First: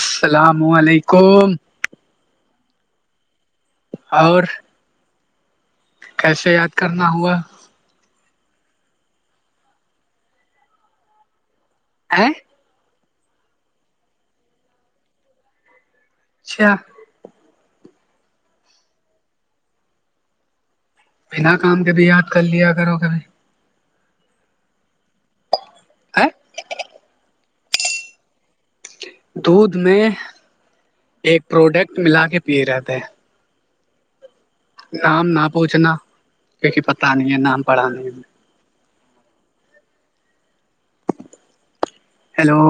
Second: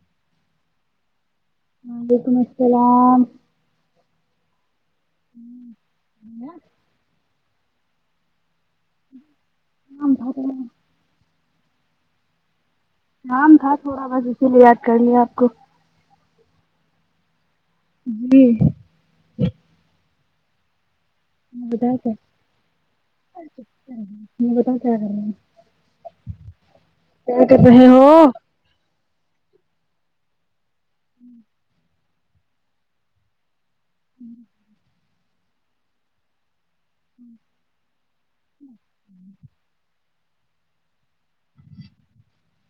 السلام و علیکم وعلیکم السلام اور ہوں کیسے یاد کرنا ہوا [unintelligible] ئیں کام تھا تھوڑا بس اسی لیے یاد کر لیا آپ کو اچھا جی بنا کام کے بھی یاد کر لیا کرو کبھی تم بتاؤ کیا کرنا ہے آہ کیا کر رہے ہو دودھ میں ایک پروڈکٹ ملا کے پی رہے تھے ہوں نام نہ پوچھنا کیونکہ پتا نہیں ہے نام پڑھا نہیں ہے اچھا ہیلو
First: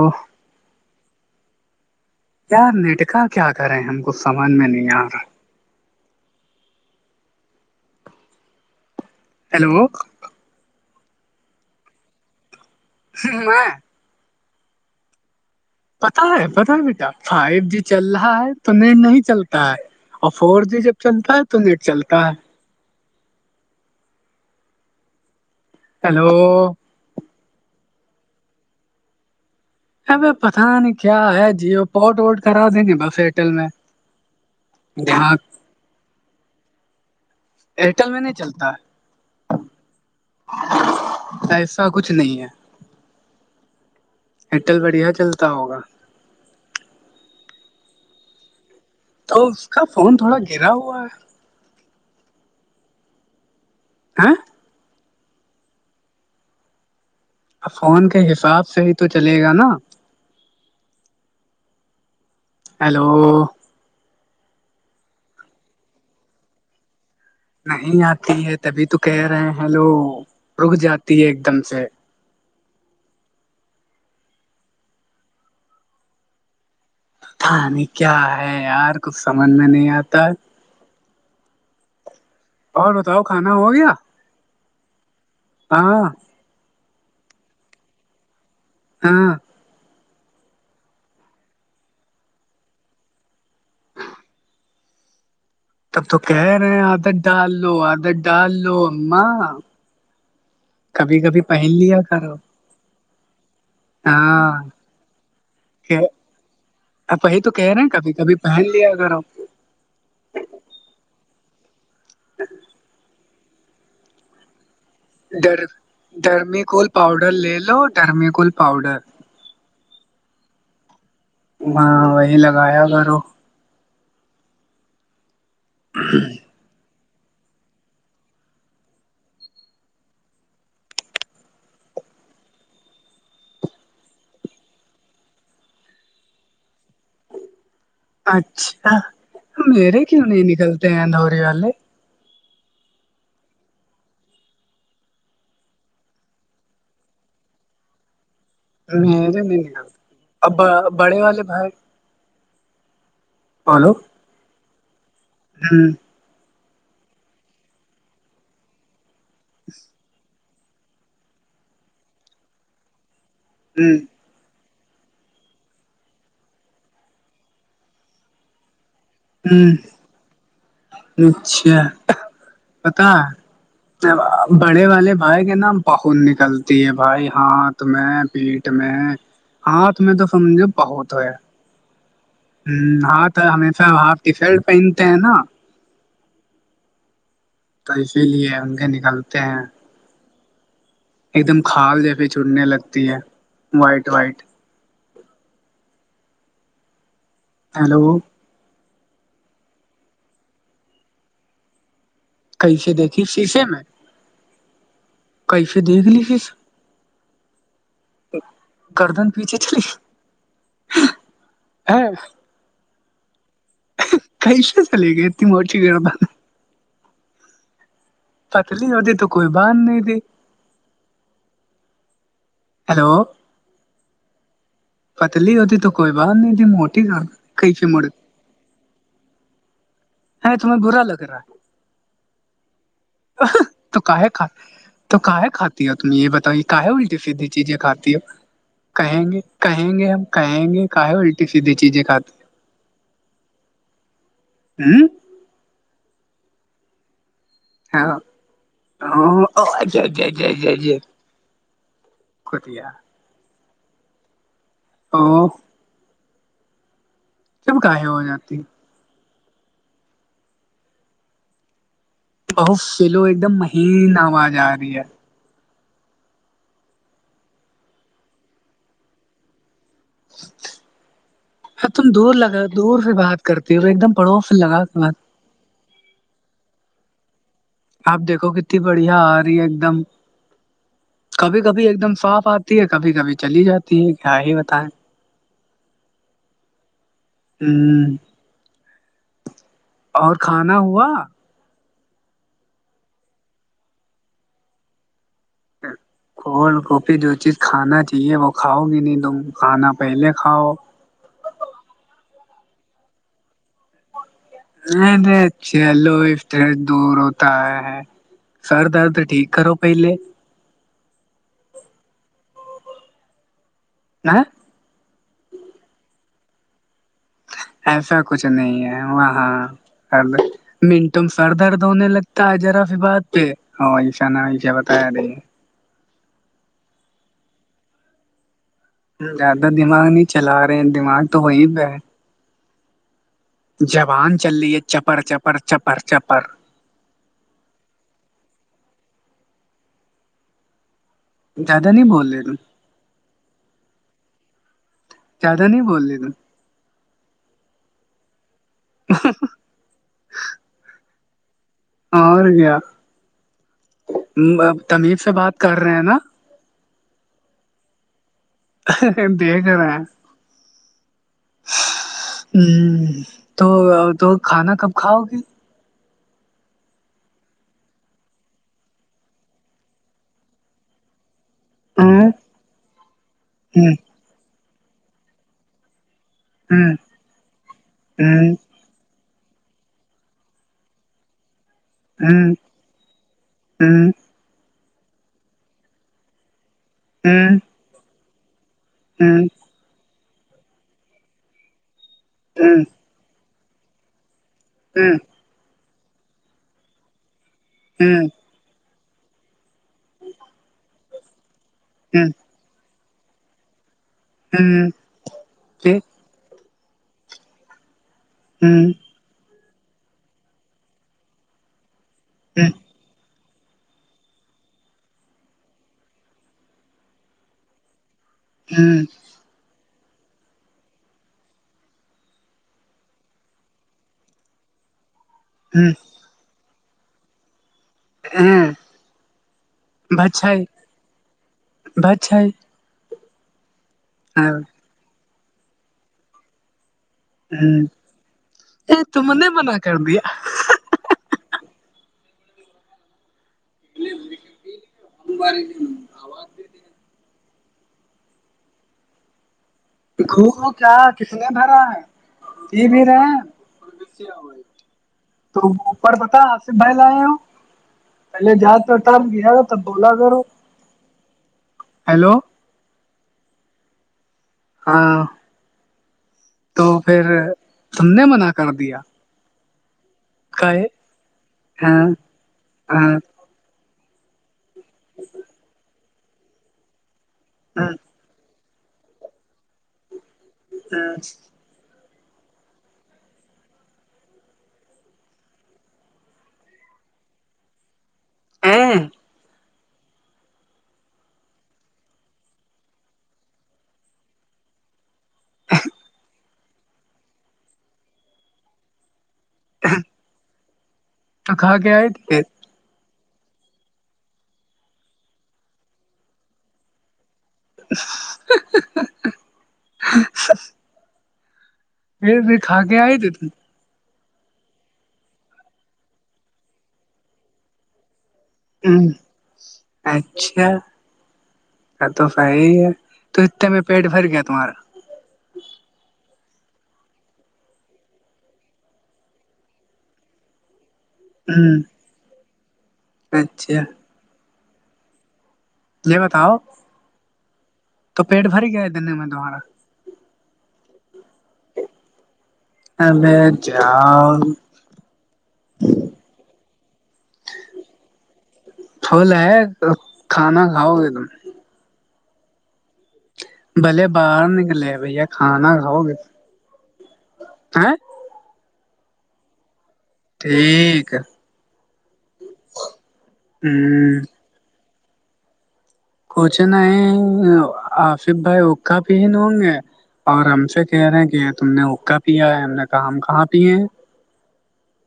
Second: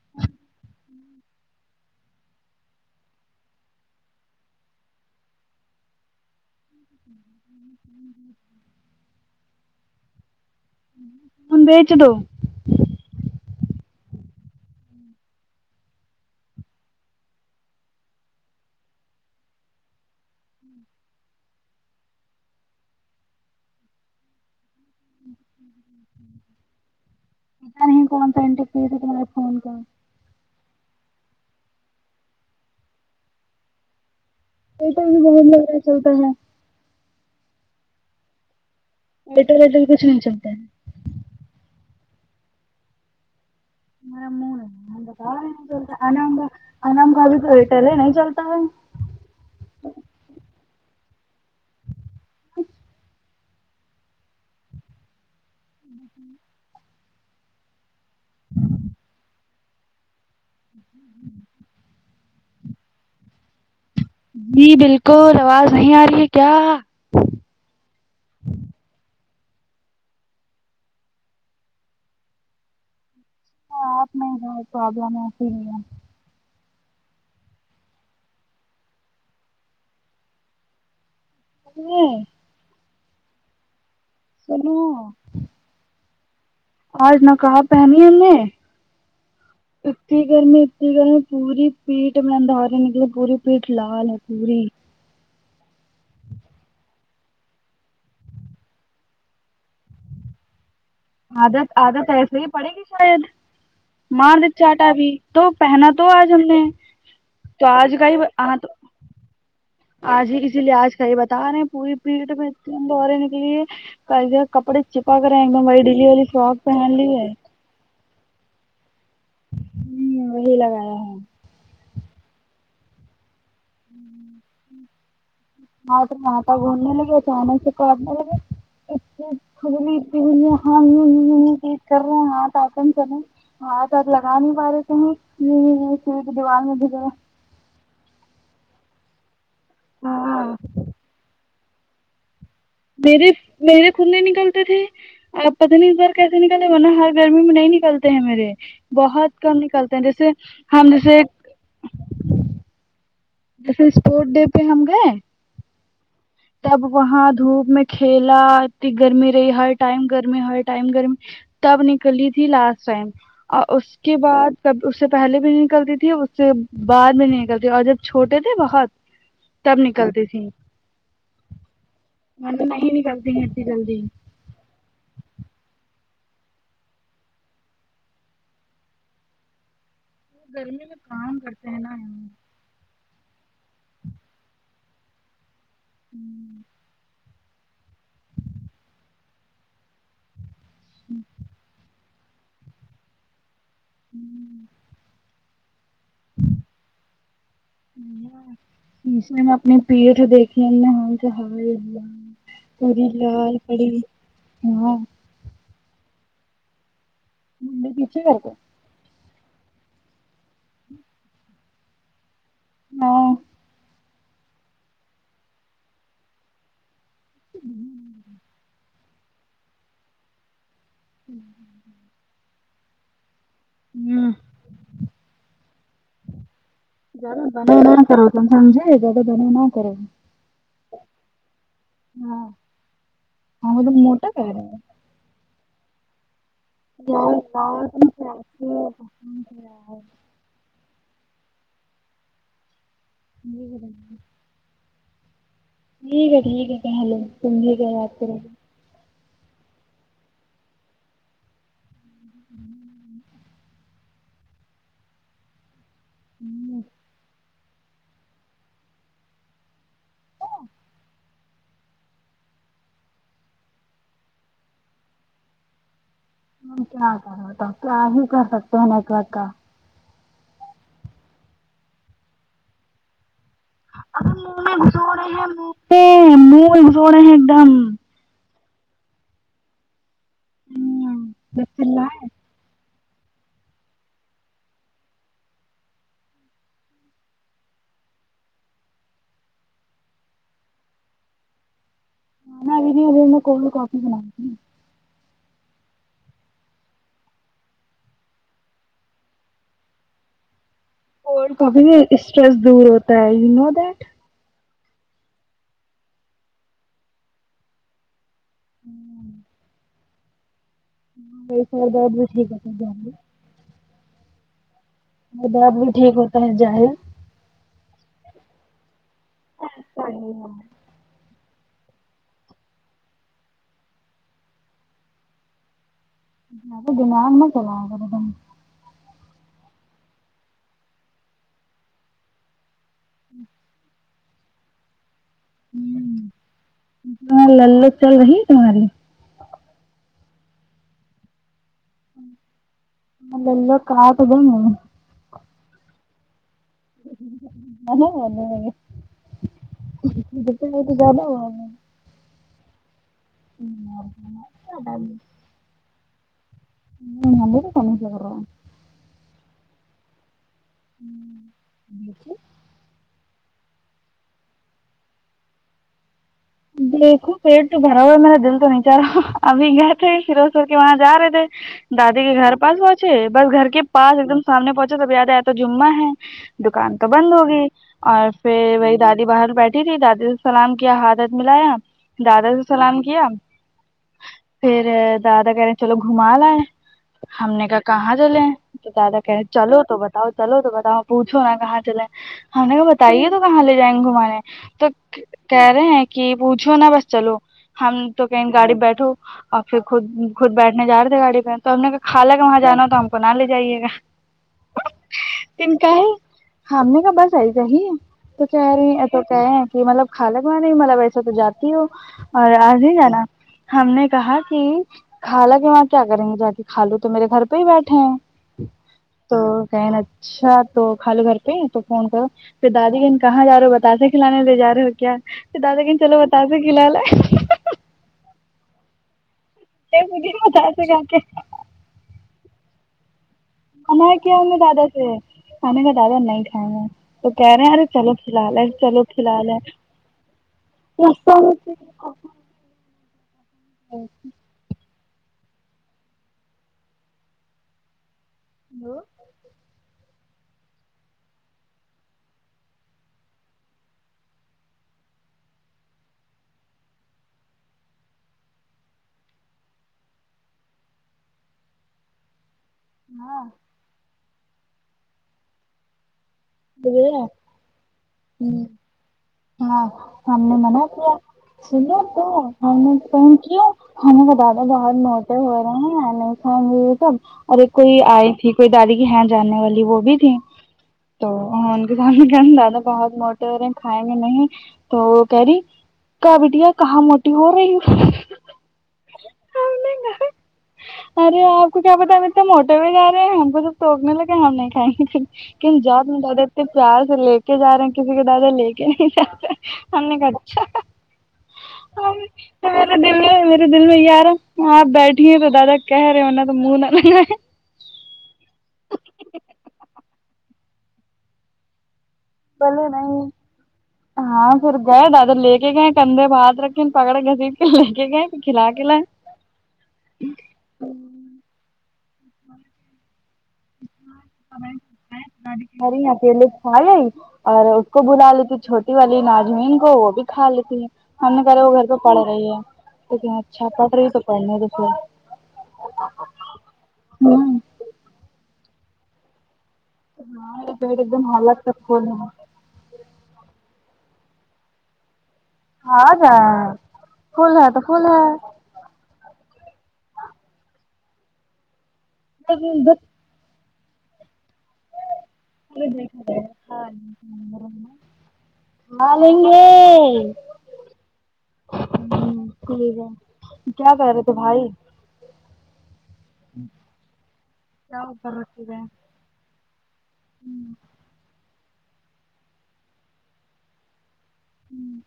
یار نیٹ کا کیا کریں ہم کو سمجھ میں نہیں آ رہا [unintelligible] ہیلو ہاں بیچ دو ہ میں پتا ہے پتا ہے بیٹا فائیو جی چل رہا ہے تو نیٹ نہیں چلتا ہے اور فور جی جب چلتا ہے تو نیٹ چلتا ہے ہیلو پتہ نہیں کون سا انینٹپ پیز تمہاراے فون کا ہمیں پتا نہیں کیا ہے جیو پاٹ واٹ کرا دین بس ایئرٹیل میں ایئرٹیل میں تو یہاں بھی بہت بڑیا چلتا ہے ایئرٹیل میں نہیں چلتا ایئر ٹیل وٹیل کچھ نہیں چلتا ہے کیا کچھ نہیں ہے ایئرٹیل ہن بڑھیا بتا چلتا رہے ہوگا ہیں انم کا بھی تو ایئر ٹیل ہے نہیں چلتا ہے تو اس کا فون تھوڑا گرا ہوا ہے آں فون کے حساب سے ہی تو چلے گا نا ہ [inaudible] ہیلو جی بالکل آواز نہیں آ رہی ہے کیا نہیں آتی ہے تبھی تو کہہ رہے ہیں ہیلو رک جاتی ہے ایک دم سے آپ میں ب پرابلم ایسی ہی ہے کھانے کیا ہے یار کچھ سمجھ میں نہیں آتا نہیں ہے اور بتاؤ کھانا ہو گیا سنو ہاں آج نقاب پہنی ہم نے ہاں اتی گرمی اتی گرمی پوری پیٹ میں اندھارے نکلی پوری پیٹ لال ہے پوری تب تو کہہ رہے ہیں عادت ڈال لو عادت ڈال لو اماں کبھی کبھی عادت پہن لیا عادت کرو ایسے ہی پڑے گی شاید مار دے ہاں چاٹا بھی تو پہنا تو آج ہم نے اپ ہی تو کہہ رہے ہیں آج کا کبھی ہی کبھی ہاں تو پہن لیا کرو آج ہی اسی لیے آج کا یہ بتا رہے ہیں پوری پیٹ میں تین دورے نکلی ہے ک کپڑے چیپک رہے ہیں میں وہی ڈلی والی شارٹ پہن لی ہے ٹیلو ڈرمیکول پاؤڈر ہوں وہی لگایا ہے ہاں وہی لگایا کرو [unintelligible] ہاں تم وہاں گھومنے لگے اچانک سے کرنے لگے [unintelligible] ہاں آپ لگا نہیں پا رہے تھے ہیں یہ دیوار میں بھی دیکھ را اچھا میرے کیوں نہیں ہاں نکلتے ہیں دو ریال میرے میرے خود نہی نکلتے تھے آپ پتہ نہیں اس بار کیسے نکلے ورنہ ہر گرمی میں نہیں نکلتے ہیں میرے بہت میرے کم نکلتے ہیں جیسے ہم جیسے یہ بھائی جیسے اسپورٹ ڈے پہ ہم گئے ہوں تب وہاں دھوپ میں کھیلا اتنی گرمی رہی ہر ٹائم گرمی ہر ٹائم گر میں تب نکلی تھی لاسٹ ٹائم اور ا ہ اس کے بعد تب اس سے پہلے بھی نہیں نکلتی تھی اس سے بعد بھی نہیں نکلتی اور جب چھوٹے تھے بہت ہ تب نکلتی تھی اچھا ورنہ نہیں نکلتی ہے اتنی جلدی بڑے والے بھائی کے نا بہت نکلتی ہے بھائی ہاتھ میں پیٹھ میں ہاتھ میں تو سمجھو گرمی میں بہت ہے [unintelligible] ہوں ہاں تو ہمیشہ ہاف ٹی شرٹ پہنتے ہیں نا ہوں تو اسی لیے ان کے نکلتے ہیں ہوں ایک دم کھال یہ بھی چھوٹنے لگتی ہے وائٹ وائٹ ہیلو اسے نے اپنی پیٹ دیکھی ہیں [unintelligible] کیسے پوری دیکھی لال شیشے میں پڑی ہاں کیسے دیکھ لی پھر مونڈی پیچھے کرکے گردن پیچھے چلی ہے نہیں کیسا چلے گئے اتنی موتی گردن [unintelligible] پتلی ہوتی تو کوئی بات نہیں تھی [unintelligible] ہیلو ہوں پتلی ہوتی تو کوئی بات نہیں تھی موٹی کیسے موڑی سمجھایا جائے زیادہ ضد نا کرے ہاں تمہیں برا لگ رہا ہاں ہاں وہ تم تو کا موٹا کھ کہہ رہے ہو تو کاے کھاتی ہو تم یہ بتائی کا ہے الٹی سیدھی چیزیں کھاتی ہو کہیں گے۔ کہیں گے ہم کہیں گے کا ہے الٹی سیدھے چیزیں کھات [unintelligible] ہوں ٹھیک ہے ٹھیک ہے کہلو ٹیم بھی کیا یاد کرو گے ہاں ج ج ج جائے جی یا اہو ہوں تم کا ہے ہو جاتی ہو ا [inaudible] بہت سولو ایک دم مہین آواز آ رہی ہے م کیا کر رہا تو کیا ہی کر سکتے ہیں نیٹورک کا ہ تم دور لگا دور سے بات کرتی ہو تو ایک دم پڑوس سے لگا کے بات [inaudible] پ مول زڑ ہے ایک دم [unintelligible] اب دیکھو کتنی بڑھیا آ رہی ہے ایک دم کبھی جب کبھی ایک دم چلائے صاف آتی ہے کبھی کبھی چلی جاتی ہے کیا ہی بتائیں ہوں اور کھانا ہوا حنا دیدی ہمیں ہے نہ کولڈ کافی بنائی ت کولڈ کوفی جو چیز کھانا چاہیے وہ کھاؤ گی نہیں تم کھانا پہلے کھاؤ کولڈ کافی سے اسٹریس دور ہوتا ہے یو نو دیٹ رے نہیں چلو افٹریٹ دور ہوتا ہے سر درد ٹھیک کرو پہلے یہ سر درد بھی ٹھیک ہوا تو جاؤنگی نہ درد بھی ٹھیک ہوتا ہے جاہ او ایسا کچھ نہیں ہے وہاں اب منٹوں میں سر درد ہونے لگتا ہے جرا سی بات پہ ایسا نہ ایسا بتایا رہے زیادہ دماغ مت چلایا کرو تم زیادہ دماغ نہیں چلا رہے ہیں دماغ تو وہی پہ ہے زبان چل رہی ہے چپڑ چپڑ چپڑ چپڑ تمہاری لل لت چل رہی ہے تمہاری زیادہ نہیں بول رہے ت [unintelligible] زیادہ نہیں بول رہے ت ہاں نہیں نہیں ہ ہ ہں ب ہے تو زیادہ ہوا [unintelligible] اور کیا ام تمیز سے بات کر رہے ہیں نا ہ مندیر کنش گ ر [unintelligible] دیکھ رہے ہیں ہ جے [inaudible] ہوں تو تو کھانا کب کھاؤگی دیکھو پیٹ تو بھرا ہوا ہے میرا دل تو نہیں چاہ رہا اب گئے تھے فیرو سر کے وہاں جا رہے تھے دادی ہ کے گھر پاس پہنچے بس گھر کے ہ پاس ایک دم سامنے پہنچے سب یاد ہے ای تو جمعہ ہے ہ دکان تو بند ہوگئی ہ اور ہ پھر وہی دادی باہر بیٹھی تھی دادی سے سلام کیا حادت ملایا ہ دادا سلام کیا ہ ہ ہ ہ پھر دادا کہہ رہے چلو گھوما لے ہ ہ ہ ہ ہم نے کہا کہاں چلے ہیں تو دادا کہ رہے ہ چلو تو با بتاؤ چلو تو بتاؤ پوچھو نا کہاں چلے ہم نے کہ بتائیے تو کہاں لے جائیں گے گھمانے تو کہہ رہے ہیں کہ پوچھو نا بس چلو ہم تو کہیں گاڑی پہ بیٹھو اور پھر خود خود بیٹھنے جا رہے تھے گاڑی پہ تو ہم نے خالہ ہے کہ وہاں جانا تو ہم نہ لے جائیے گا ہوں تن کا ہے ہم نے کا بس ایسے ہی بیچارے ات تو کہ ہیں کہ مطلب خالہ کے کیوں مطلب ویسے تو جاتی ہو اور آج ہی جانا ہم نے کہا کہ خالہ کہ وہاں کیا کریں گے جاکے خالو تو میرے گھر پہ ہی بیٹھے ہیں ہوں تو کہن اچھا تو خالو گھر پہ تو فون کرو پھر دادی کہن کہاں جا رہے ہو بتاسے کھلانے جا رہے ہو کیا پھر دادا کہن چلو بتاسے کھلا لیے ہ ہ ہوں نہیں مجھے نہیں بتاسے کھاکے بچ آئی ہمارا کیا ہے دادا سے ہے کھانے کا دادا نہیں کھائے گا تو کہہ رہے ہیں ارے چلو کھیلا لیں ہے چلو ہ تم کھیلا نے لیں ہے منع کر دیا لس [inaudible] مبارک دو ہیلو گھومو کیا کس نے بھرا ہے جی بھی رہے ہیں تو اوپر بتا آ صف بھائی لئے ہو پہلے جاؤ تو تب گیا تھا تب بولا کرو ہیلو ہاں ہاں وہ تو گیا پھر تم نے منع ہوں کر دیا ہاں ہم نے کہے منع کیا سنو ہاں تو ہم نے ہاں تھینک یو ہمیں بتا د بہت موٹے ہو رہے ہیں سب اور ایک کوئی آئی تھی کوئی دادی کی ہیں جاننے والی وہ بھی تھی تو ان کے سامنے کہ دادا بہت موٹے ہو رہے ہیں کھائے میں نہیں تو وہ کہہ رہی کا بٹیا کہاں موٹی ہو رہی ہو ہوں تو میں نہیں ارے آپ کو کیا بتا کتنے موٹے بھی جا رہے ہیں ہم کو سب توٹکنے لگے ہم نہیں کھائیں گے لیکن جات دادا اتنے پیار سے لے کے جا رہے ہیں کسی کے دادا لے کے نہیں جاتے ہم نے کہا اچھا تو کھا کے آئے تھے میرے دل میں میرے دل میں یہ آرہا آپ بیٹھی ہیں تو دادا کہہ رہے ہو نہ تو منہ نہ لگے ہی۔ ہی۔ ہی۔ ہی بولے کے آئے نہیں تھے تم ہاں پھر گئے دادا لے کے گئے کندھے پے ہاتھ رکھے پکڑے گھسٹ کے لے کے گئے پھر کھلا کے لائے ہوں اچھا ا توفائی ہے تو اتنے میں پیٹ بھر گیا تمہارا ہ کہہ رہی اکیلے کھالے اور اس کو بلا لیتی چھوٹی والی ناجمین کو وہ بھی کھا لیتی ہے ہم نے کہ رہے وہ گھر پے پڑھ رہی ہے لیکن اچھا پڑھ رہی تو پڑھنے دو پھر یہ بتاؤ ہمم تو پیٹ بھر گیا ہے دلی میں تمہارا [unintelligible] ابے جاؤ ہاں جان فل ہے تو فل فل ہے تو کھانا کھاؤ گے تم [unintelligible] بلے باہر نکلے بھیا کھانا کھاؤ گے کھالیں گے ٹھیک ہے ہ ٹھیک ہے کیا کر ہ رہے تھے بھائی کچھ نہیں آصف بھائی حقہ پی ہوں گے اور ہم سے کہہ رہے ہیں کہ تم نے حقہ پیا ہے ہم نے کہا ہم کہاں پیے ہیں ہوں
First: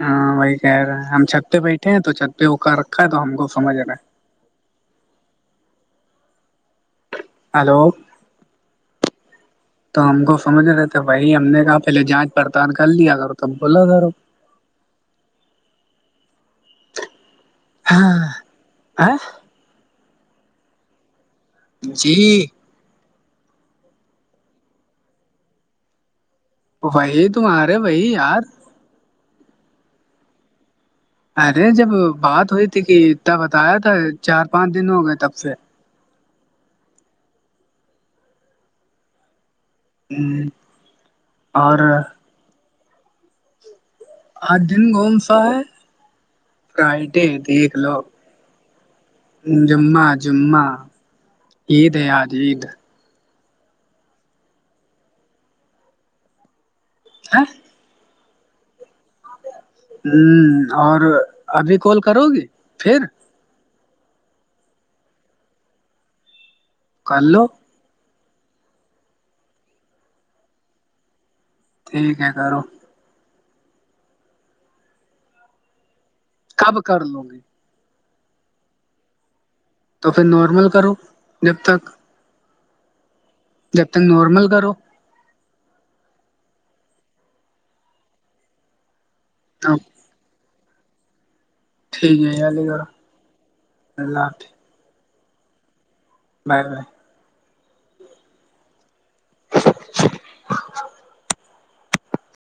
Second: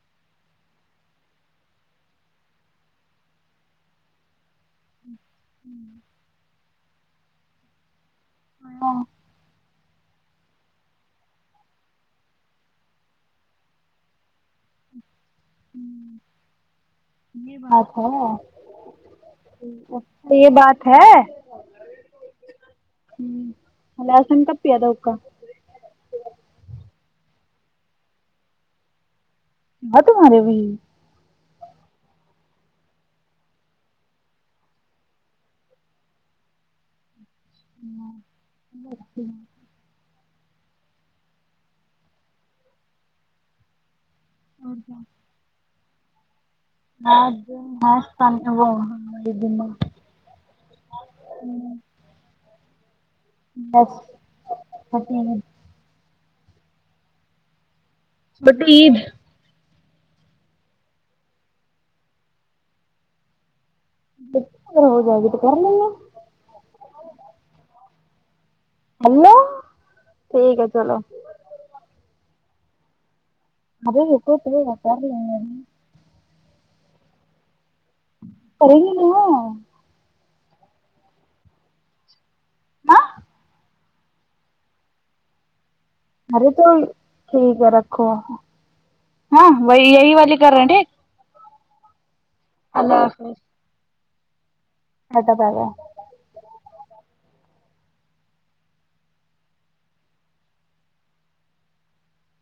ہاں وہی کہہ رہے ہیں ہم چھت پہ بیٹھے ہیں تو چھت پہ اکا رکھا ہے تو ہم کو سمجھ رہا ہے ہوں ہیلو ہاں تو ہم کو سمجھ رہے تھے وہی ہم نے کہا پہلے جانچ پڑتال کر لیا کرو تب بولا کرو یہ بات ہے ہاں اچھا یہ بات ہے جی ہوں لاسٹ ٹائم کب پیا تھا حقہ وہی تمہارے وہی یار بت تمہارے بھائی ارے جب بات ہوئی تھی کہ اتنا بتایا تھا چار پانچ دن ہو گئے تب سے [inaudible] ہوں اور آج دن کون سا ہے کئے ٹے دیکھ لو جمعہ جمعہ عید ہے آج عید بس ا تھی میں ہاں ببلو عید ہوں اور ابھی کال کرو گی پھر بچے اگر ہو جائے گے تو کر لیں گے کرلو ہیلو ٹھیک ہے چلو ٹھیک ہے کرو [unintelligible] کب کر لو گے پڑھے گے نہ تو پھر نارمل کرو جب تک ہاں جب تک نارمل کرو ارے تو ٹھیک ہے رکھو ہاں اب وہی یہی والی کر رہے ٹھیک ہے جی علی گڑھ اللہ حافظ ادا بغا [unintelligible] باے باے [inaudible]